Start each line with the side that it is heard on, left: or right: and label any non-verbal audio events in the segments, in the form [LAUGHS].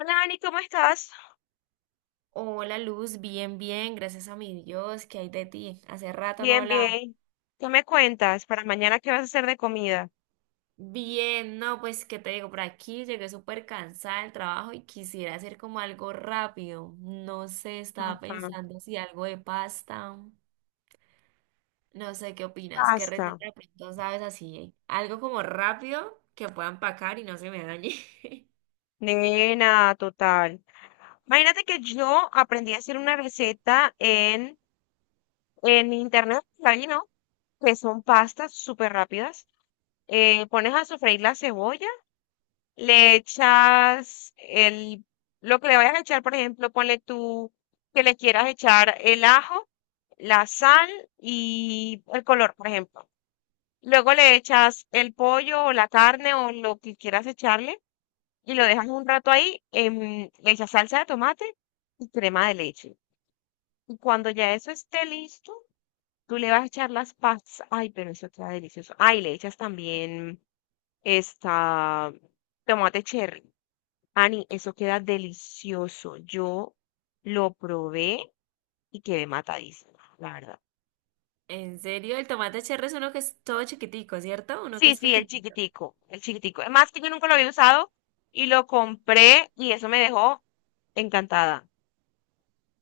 left: Hola, Ani, ¿cómo estás?
right: Hola Luz, bien, bien, gracias a mi Dios, ¿qué hay de ti? Hace rato no
left: Bien,
right: hablaba.
left: bien. ¿Qué me cuentas? Para mañana, ¿qué vas a hacer de comida?
right: Bien, no, pues, ¿qué te digo? Por aquí llegué súper cansada del trabajo y quisiera hacer como algo rápido. No sé, estaba
left: Ajá.
right: pensando si algo de pasta. No sé, ¿qué opinas? ¿Qué
left: Pasta.
right: receta de pronto sabes así? Algo como rápido que pueda empacar y no se me dañe. [LAUGHS]
left: Nena, total. Imagínate que yo aprendí a hacer una receta en internet, ahí, ¿no? Que son pastas súper rápidas. Pones a sofreír la cebolla, le echas lo que le vayas a echar, por ejemplo, ponle tú que le quieras echar el ajo, la sal y el color, por ejemplo. Luego le echas el pollo o la carne o lo que quieras echarle y lo dejas un rato ahí. Le echas salsa de tomate y crema de leche. Y cuando ya eso esté listo, tú le vas a echar las pastas. Ay, pero eso queda delicioso. Ay, le echas también esta tomate cherry. Ani, eso queda delicioso. Yo lo probé y quedé matadísima, la verdad.
right: En serio, el tomate cherry es uno que es todo chiquitico, ¿cierto? Uno que
left: Sí,
right: es
left: sí,
right: pequeño.
left: el chiquitico, el chiquitico. Es más que yo nunca lo había usado y lo compré y eso me dejó encantada.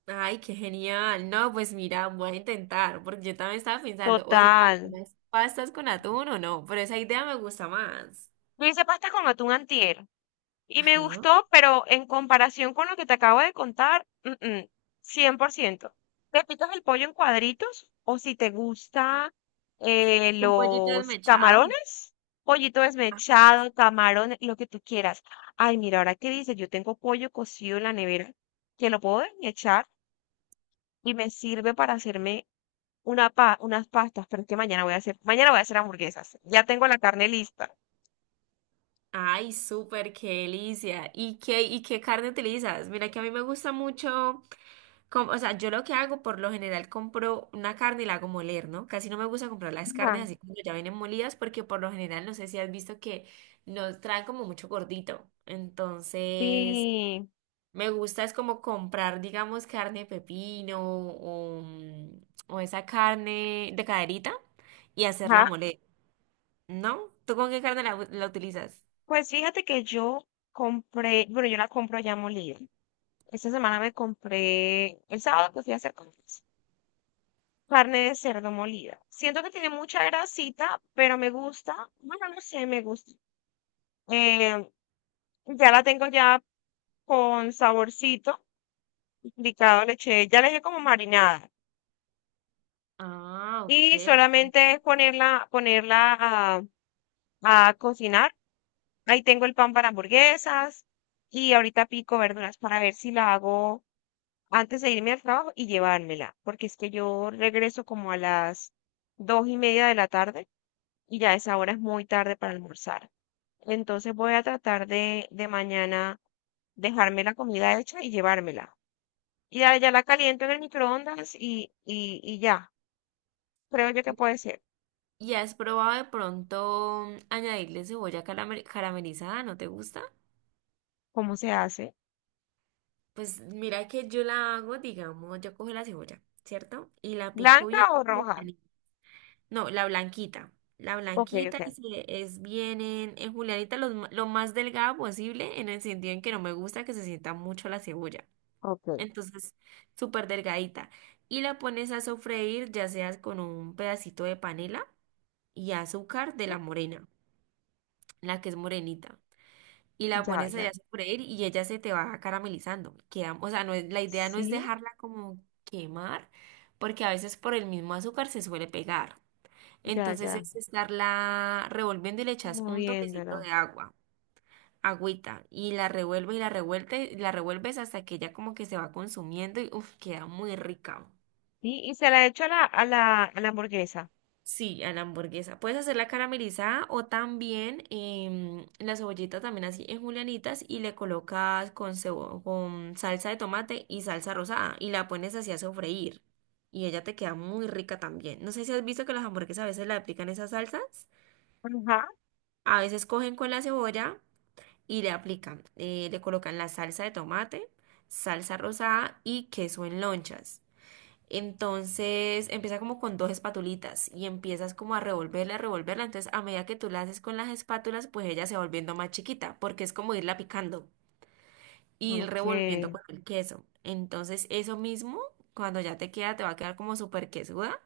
right: Ay, qué genial. No, pues mira, voy a intentar, porque yo también estaba pensando, o si hago
left: Total.
right: unas pastas con atún o no, pero esa idea me gusta más.
left: Yo hice pasta con atún antier y me
right: Ajá.
left: gustó, pero en comparación con lo que te acabo de contar, 100%. Te picas el pollo en cuadritos o si te gusta
right: Un pollito
left: los
right: desmechado.
left: camarones, pollito
right: Ah,
left: desmechado, camarones, lo que tú quieras. Ay, mira, ahora qué dices, yo tengo pollo cocido en la nevera que lo puedo desmechar y me sirve para hacerme unas pastas, pero es que mañana voy a hacer hamburguesas. Ya tengo la carne lista.
right: ay, súper, qué delicia. Y qué carne utilizas? Mira que a mí me gusta mucho, o sea, yo lo que hago por lo general compro una carne y la hago moler, ¿no? Casi no me gusta comprar las carnes
left: Ajá.
right: así cuando ya vienen molidas, porque por lo general no sé si has visto que nos traen como mucho gordito. Entonces...
left: Sí.
right: Me gusta es como comprar, digamos, carne de pepino o, o esa carne de caderita y hacerla
left: Ajá.
right: moler, ¿no? ¿Tú con qué carne la utilizas?
left: Pues fíjate que bueno, yo la compro ya molida. Esta semana me compré, el sábado que fui a hacer compras, carne de cerdo molida. Siento que tiene mucha grasita, pero me gusta. Bueno, no sé, me gusta. Eh, ya la tengo ya con saborcito picado, le eché, ya le dejé como marinada.
right: Ah, ok.
left: Y solamente es ponerla a cocinar. Ahí tengo el pan para hamburguesas y ahorita pico verduras para ver si la hago antes de irme al trabajo y llevármela, porque es que yo regreso como a las 2:30 de la tarde y ya esa hora es muy tarde para almorzar. Entonces voy a tratar de mañana dejarme la comida hecha y llevármela. Y ya, ya la caliento en el microondas y ya. Creo yo que puede
right: Ok.
left: ser.
right: ¿Y has probado de pronto añadirle cebolla caramelizada? ¿No te gusta?
left: ¿Cómo se hace?
right: Pues mira que yo la hago, digamos, yo cojo la cebolla, ¿cierto? Y la pico
left: ¿Blanca
right: bien.
left: o roja?
right: No, la blanquita. La
left: Ok,
right: blanquita
left: ok,
right: y es bien en julianita lo más delgada posible en el sentido en que no me gusta que se sienta mucho la cebolla.
left: ok.
right: Entonces, súper delgadita. Y la pones a sofreír ya sea con un pedacito de panela y azúcar de la morena, la que es morenita. Y la
left: Ya,
right: pones allá
left: ya.
right: a sofreír y ella se te va caramelizando. Queda, o sea, no es, la idea no es
left: Sí,
right: dejarla como quemar, porque a veces por el mismo azúcar se suele pegar.
left: ya,
right: Entonces
left: ya.
right: es estarla revolviendo y le echas un toquecito
left: Moviéndola.
right: de agua, agüita, y la revuelves hasta que ya como que se va consumiendo y uff, queda muy rica.
left: Sí, y se la he hecho a la hamburguesa.
right: Sí, a la hamburguesa. Puedes hacerla caramelizada o también la cebollita también así en julianitas y le colocas con salsa de tomate y salsa rosada y la pones así a sofreír. Y ella te queda muy rica también. No sé si has visto que las hamburguesas a veces le aplican esas salsas.
left: Ajá.
right: A veces cogen con la cebolla. Y le aplican, le colocan la salsa de tomate, salsa rosada y queso en lonchas. Entonces empieza como con dos espatulitas y empiezas como a revolverla, a revolverla. Entonces a medida que tú la haces con las espátulas, pues ella se va volviendo más chiquita porque es como irla picando y ir
left: Ok,
right: revolviendo con el queso. Entonces eso mismo, cuando ya te queda, te va a quedar como súper quesuda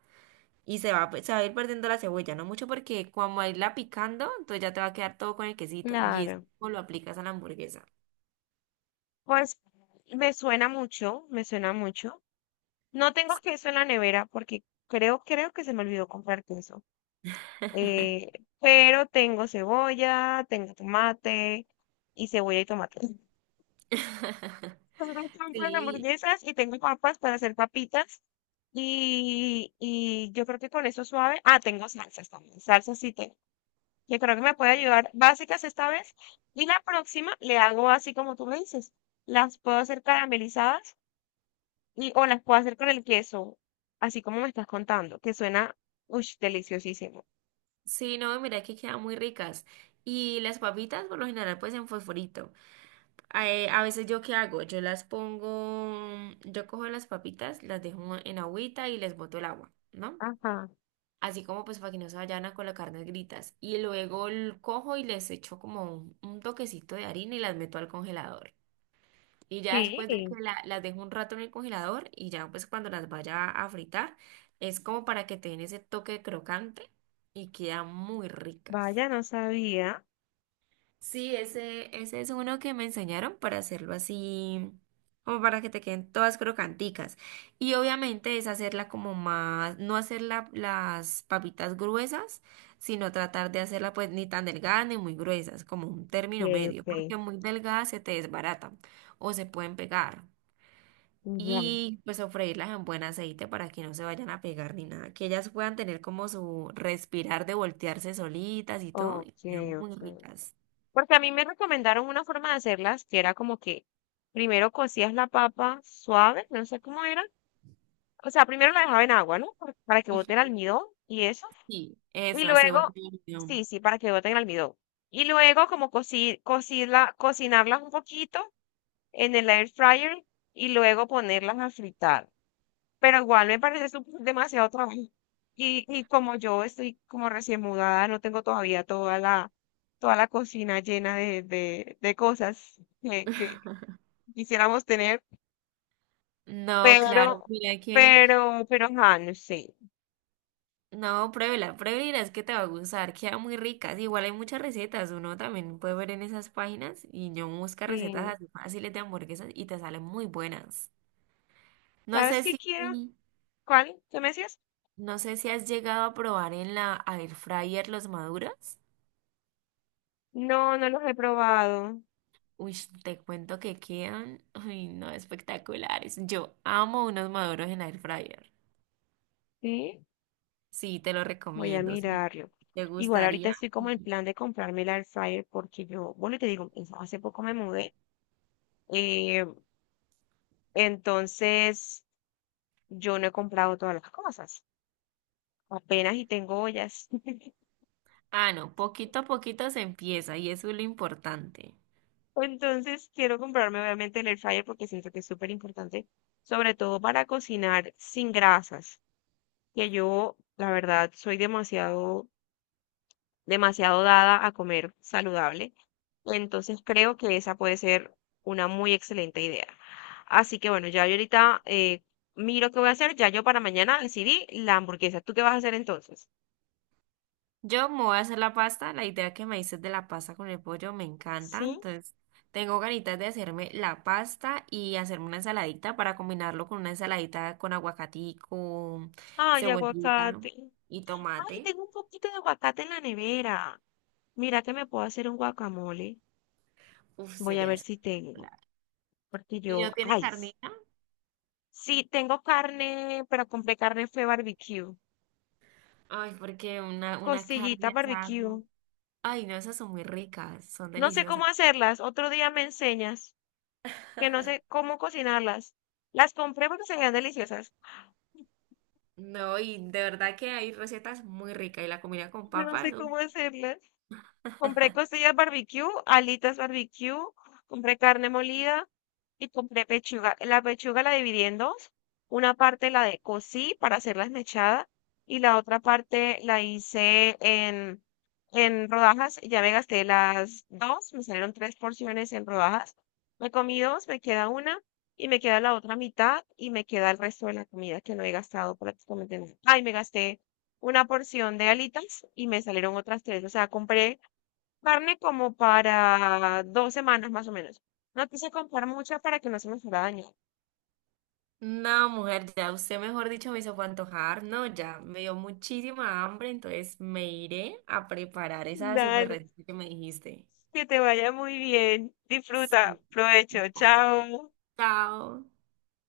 right: y se va a ir perdiendo la cebolla, no mucho porque cuando a irla picando, entonces ya te va a quedar todo con el quesito y eso
left: claro.
right: lo aplicas a la hamburguesa.
left: Pues me suena mucho, me suena mucho. No tengo queso en la nevera porque creo que se me olvidó comprar queso. Eh, pero tengo cebolla, tengo tomate y cebolla y tomate. [LAUGHS]
right: [LAUGHS]
left: Me encantan las
right: Sí,
left: hamburguesas y tengo papas para hacer papitas. Y yo creo que con eso suave. Ah, tengo salsas también. Salsas sí tengo. Yo creo que me puede ayudar básicas esta vez. Y la próxima le hago así como tú me dices. Las puedo hacer caramelizadas o las puedo hacer con el queso, así como me estás contando, que suena, uy, deliciosísimo.
right: sí, no, mira que quedan muy ricas. Y las papitas, por lo general, pues en fosforito. A veces yo qué hago, yo las pongo, yo cojo las papitas, las dejo en agüita y les boto el agua, ¿no?
left: Ajá.
right: Así como pues para que no se vayan a colocar negritas. Y luego cojo y les echo como un toquecito de harina y las meto al congelador. Y ya después de que
left: Sí.
right: las dejo un rato en el congelador y ya pues cuando las vaya a fritar, es como para que te den ese toque crocante y quedan muy ricas.
left: Vaya, no sabía.
right: Sí, ese es uno que me enseñaron para hacerlo así, como para que te queden todas crocanticas. Y obviamente es hacerla como más, no hacer las papitas gruesas, sino tratar de hacerla pues ni tan delgada ni muy gruesas, como un
left: Ok,
right: término medio,
left: ok.
right: porque muy delgada se te desbaratan o se pueden pegar.
left: Ya.
right: Y pues sofreírlas en buen aceite para que no se vayan a pegar ni nada. Que ellas puedan tener como su respirar de voltearse solitas y todo. Y
left: Ok,
right: quedan muy
left: ok.
right: ricas.
left: Porque a mí me recomendaron una forma de hacerlas que era como que primero cocías la papa suave, no sé cómo era. O sea, primero la dejaba en agua, ¿no? Para que bote el
right: Ujú.
left: almidón y eso.
right: Sí,
left: Y
right: eso, así
left: luego,
right: voy a tener yo.
left: sí, sí, para que bote el almidón. Y luego como cocinarlas un poquito en el air fryer y luego ponerlas a fritar. Pero igual me parece demasiado trabajo. Y como yo estoy como recién mudada, no tengo todavía toda la cocina llena de cosas que quisiéramos tener,
right: No, claro,
left: pero,
right: mira que.
left: ajá, no sé.
right: No, pruébela, pruébela, es que te va a gustar. Quedan muy ricas. Igual hay muchas recetas. Uno también puede ver en esas páginas. Y yo busca recetas
left: Sí.
right: así fáciles de hamburguesas y te salen muy buenas. No
left: ¿Sabes
right: sé
left: qué
right: si.
left: quiero? ¿Cuál? ¿Qué me decías?
right: No sé si has llegado a probar en la air fryer los maduros.
left: No, no los he probado.
right: Uy, te cuento que quedan, ay, no, espectaculares. Yo amo unos maduros en air fryer.
left: Sí,
right: Sí, te lo
left: voy a
right: recomiendo. Si
left: mirarlo.
right: te
left: Igual ahorita
right: gustaría.
left: estoy como
right: Y-
left: en plan de comprarme la air fryer porque yo, bueno, te digo, hace poco me mudé. Eh, entonces, yo no he comprado todas las cosas, apenas y tengo ollas. [LAUGHS]
right: Ah, no, poquito a poquito se empieza y eso es lo importante.
left: Entonces quiero comprarme obviamente el air fryer porque siento que es súper importante, sobre todo para cocinar sin grasas, que yo la verdad soy demasiado, demasiado dada a comer saludable. Entonces creo que esa puede ser una muy excelente idea. Así que bueno, ya yo ahorita miro qué voy a hacer. Ya yo para mañana decidí la hamburguesa. ¿Tú qué vas a hacer entonces?
right: Yo me voy a hacer la pasta. La idea que me dices de la pasta con el pollo me encanta.
left: Sí.
right: Entonces, tengo ganitas de hacerme la pasta y hacerme una ensaladita para combinarlo con una ensaladita con aguacatico,
left: Ay,
right: cebollita
left: aguacate.
right: y
left: Ay,
right: tomate.
left: tengo un poquito de aguacate en la nevera. Mira que me puedo hacer un guacamole.
right: Uf,
left: Voy a
right: sería
left: ver si tengo,
right: espectacular.
left: porque
right: ¿Y
left: yo,
right: no tiene
left: ay,
right: carnita?
left: sí, tengo carne, pero compré carne fue barbecue,
right: Ay, porque una
left: costillitas
right: carne asada.
left: barbecue.
right: Con- Ay, no, esas son muy ricas, son
left: No sé cómo
right: deliciosas.
left: hacerlas, otro día me enseñas, que no sé cómo cocinarlas. Las compré porque se veían deliciosas,
right: No, y de verdad que hay recetas muy ricas. Y la comida con
left: [LAUGHS] no
right: papas.
left: sé
right: Uf.
left: cómo hacerlas. Compré costillas barbecue, alitas barbecue, compré carne molida y compré pechuga. La pechuga la dividí en dos. Una parte la de cocí para hacerla esmechada y la otra parte la hice en rodajas. Ya me gasté las dos, me salieron tres porciones en rodajas. Me comí dos, me queda una y me queda la otra mitad y me queda el resto de la comida que no he gastado prácticamente nada. Ay, me gasté una porción de alitas y me salieron otras tres. O sea, compré carne como para 2 semanas más o menos. No quise comprar mucha para que no se me fuera a dañar.
right: No, mujer, ya usted, mejor dicho, me hizo fue antojar. No, ya me dio muchísima hambre, entonces me iré a preparar esa super
left: Dale,
right: receta que me dijiste.
left: que te vaya muy bien. Disfruta,
right: Sí.
left: provecho, chao.
right: Chao.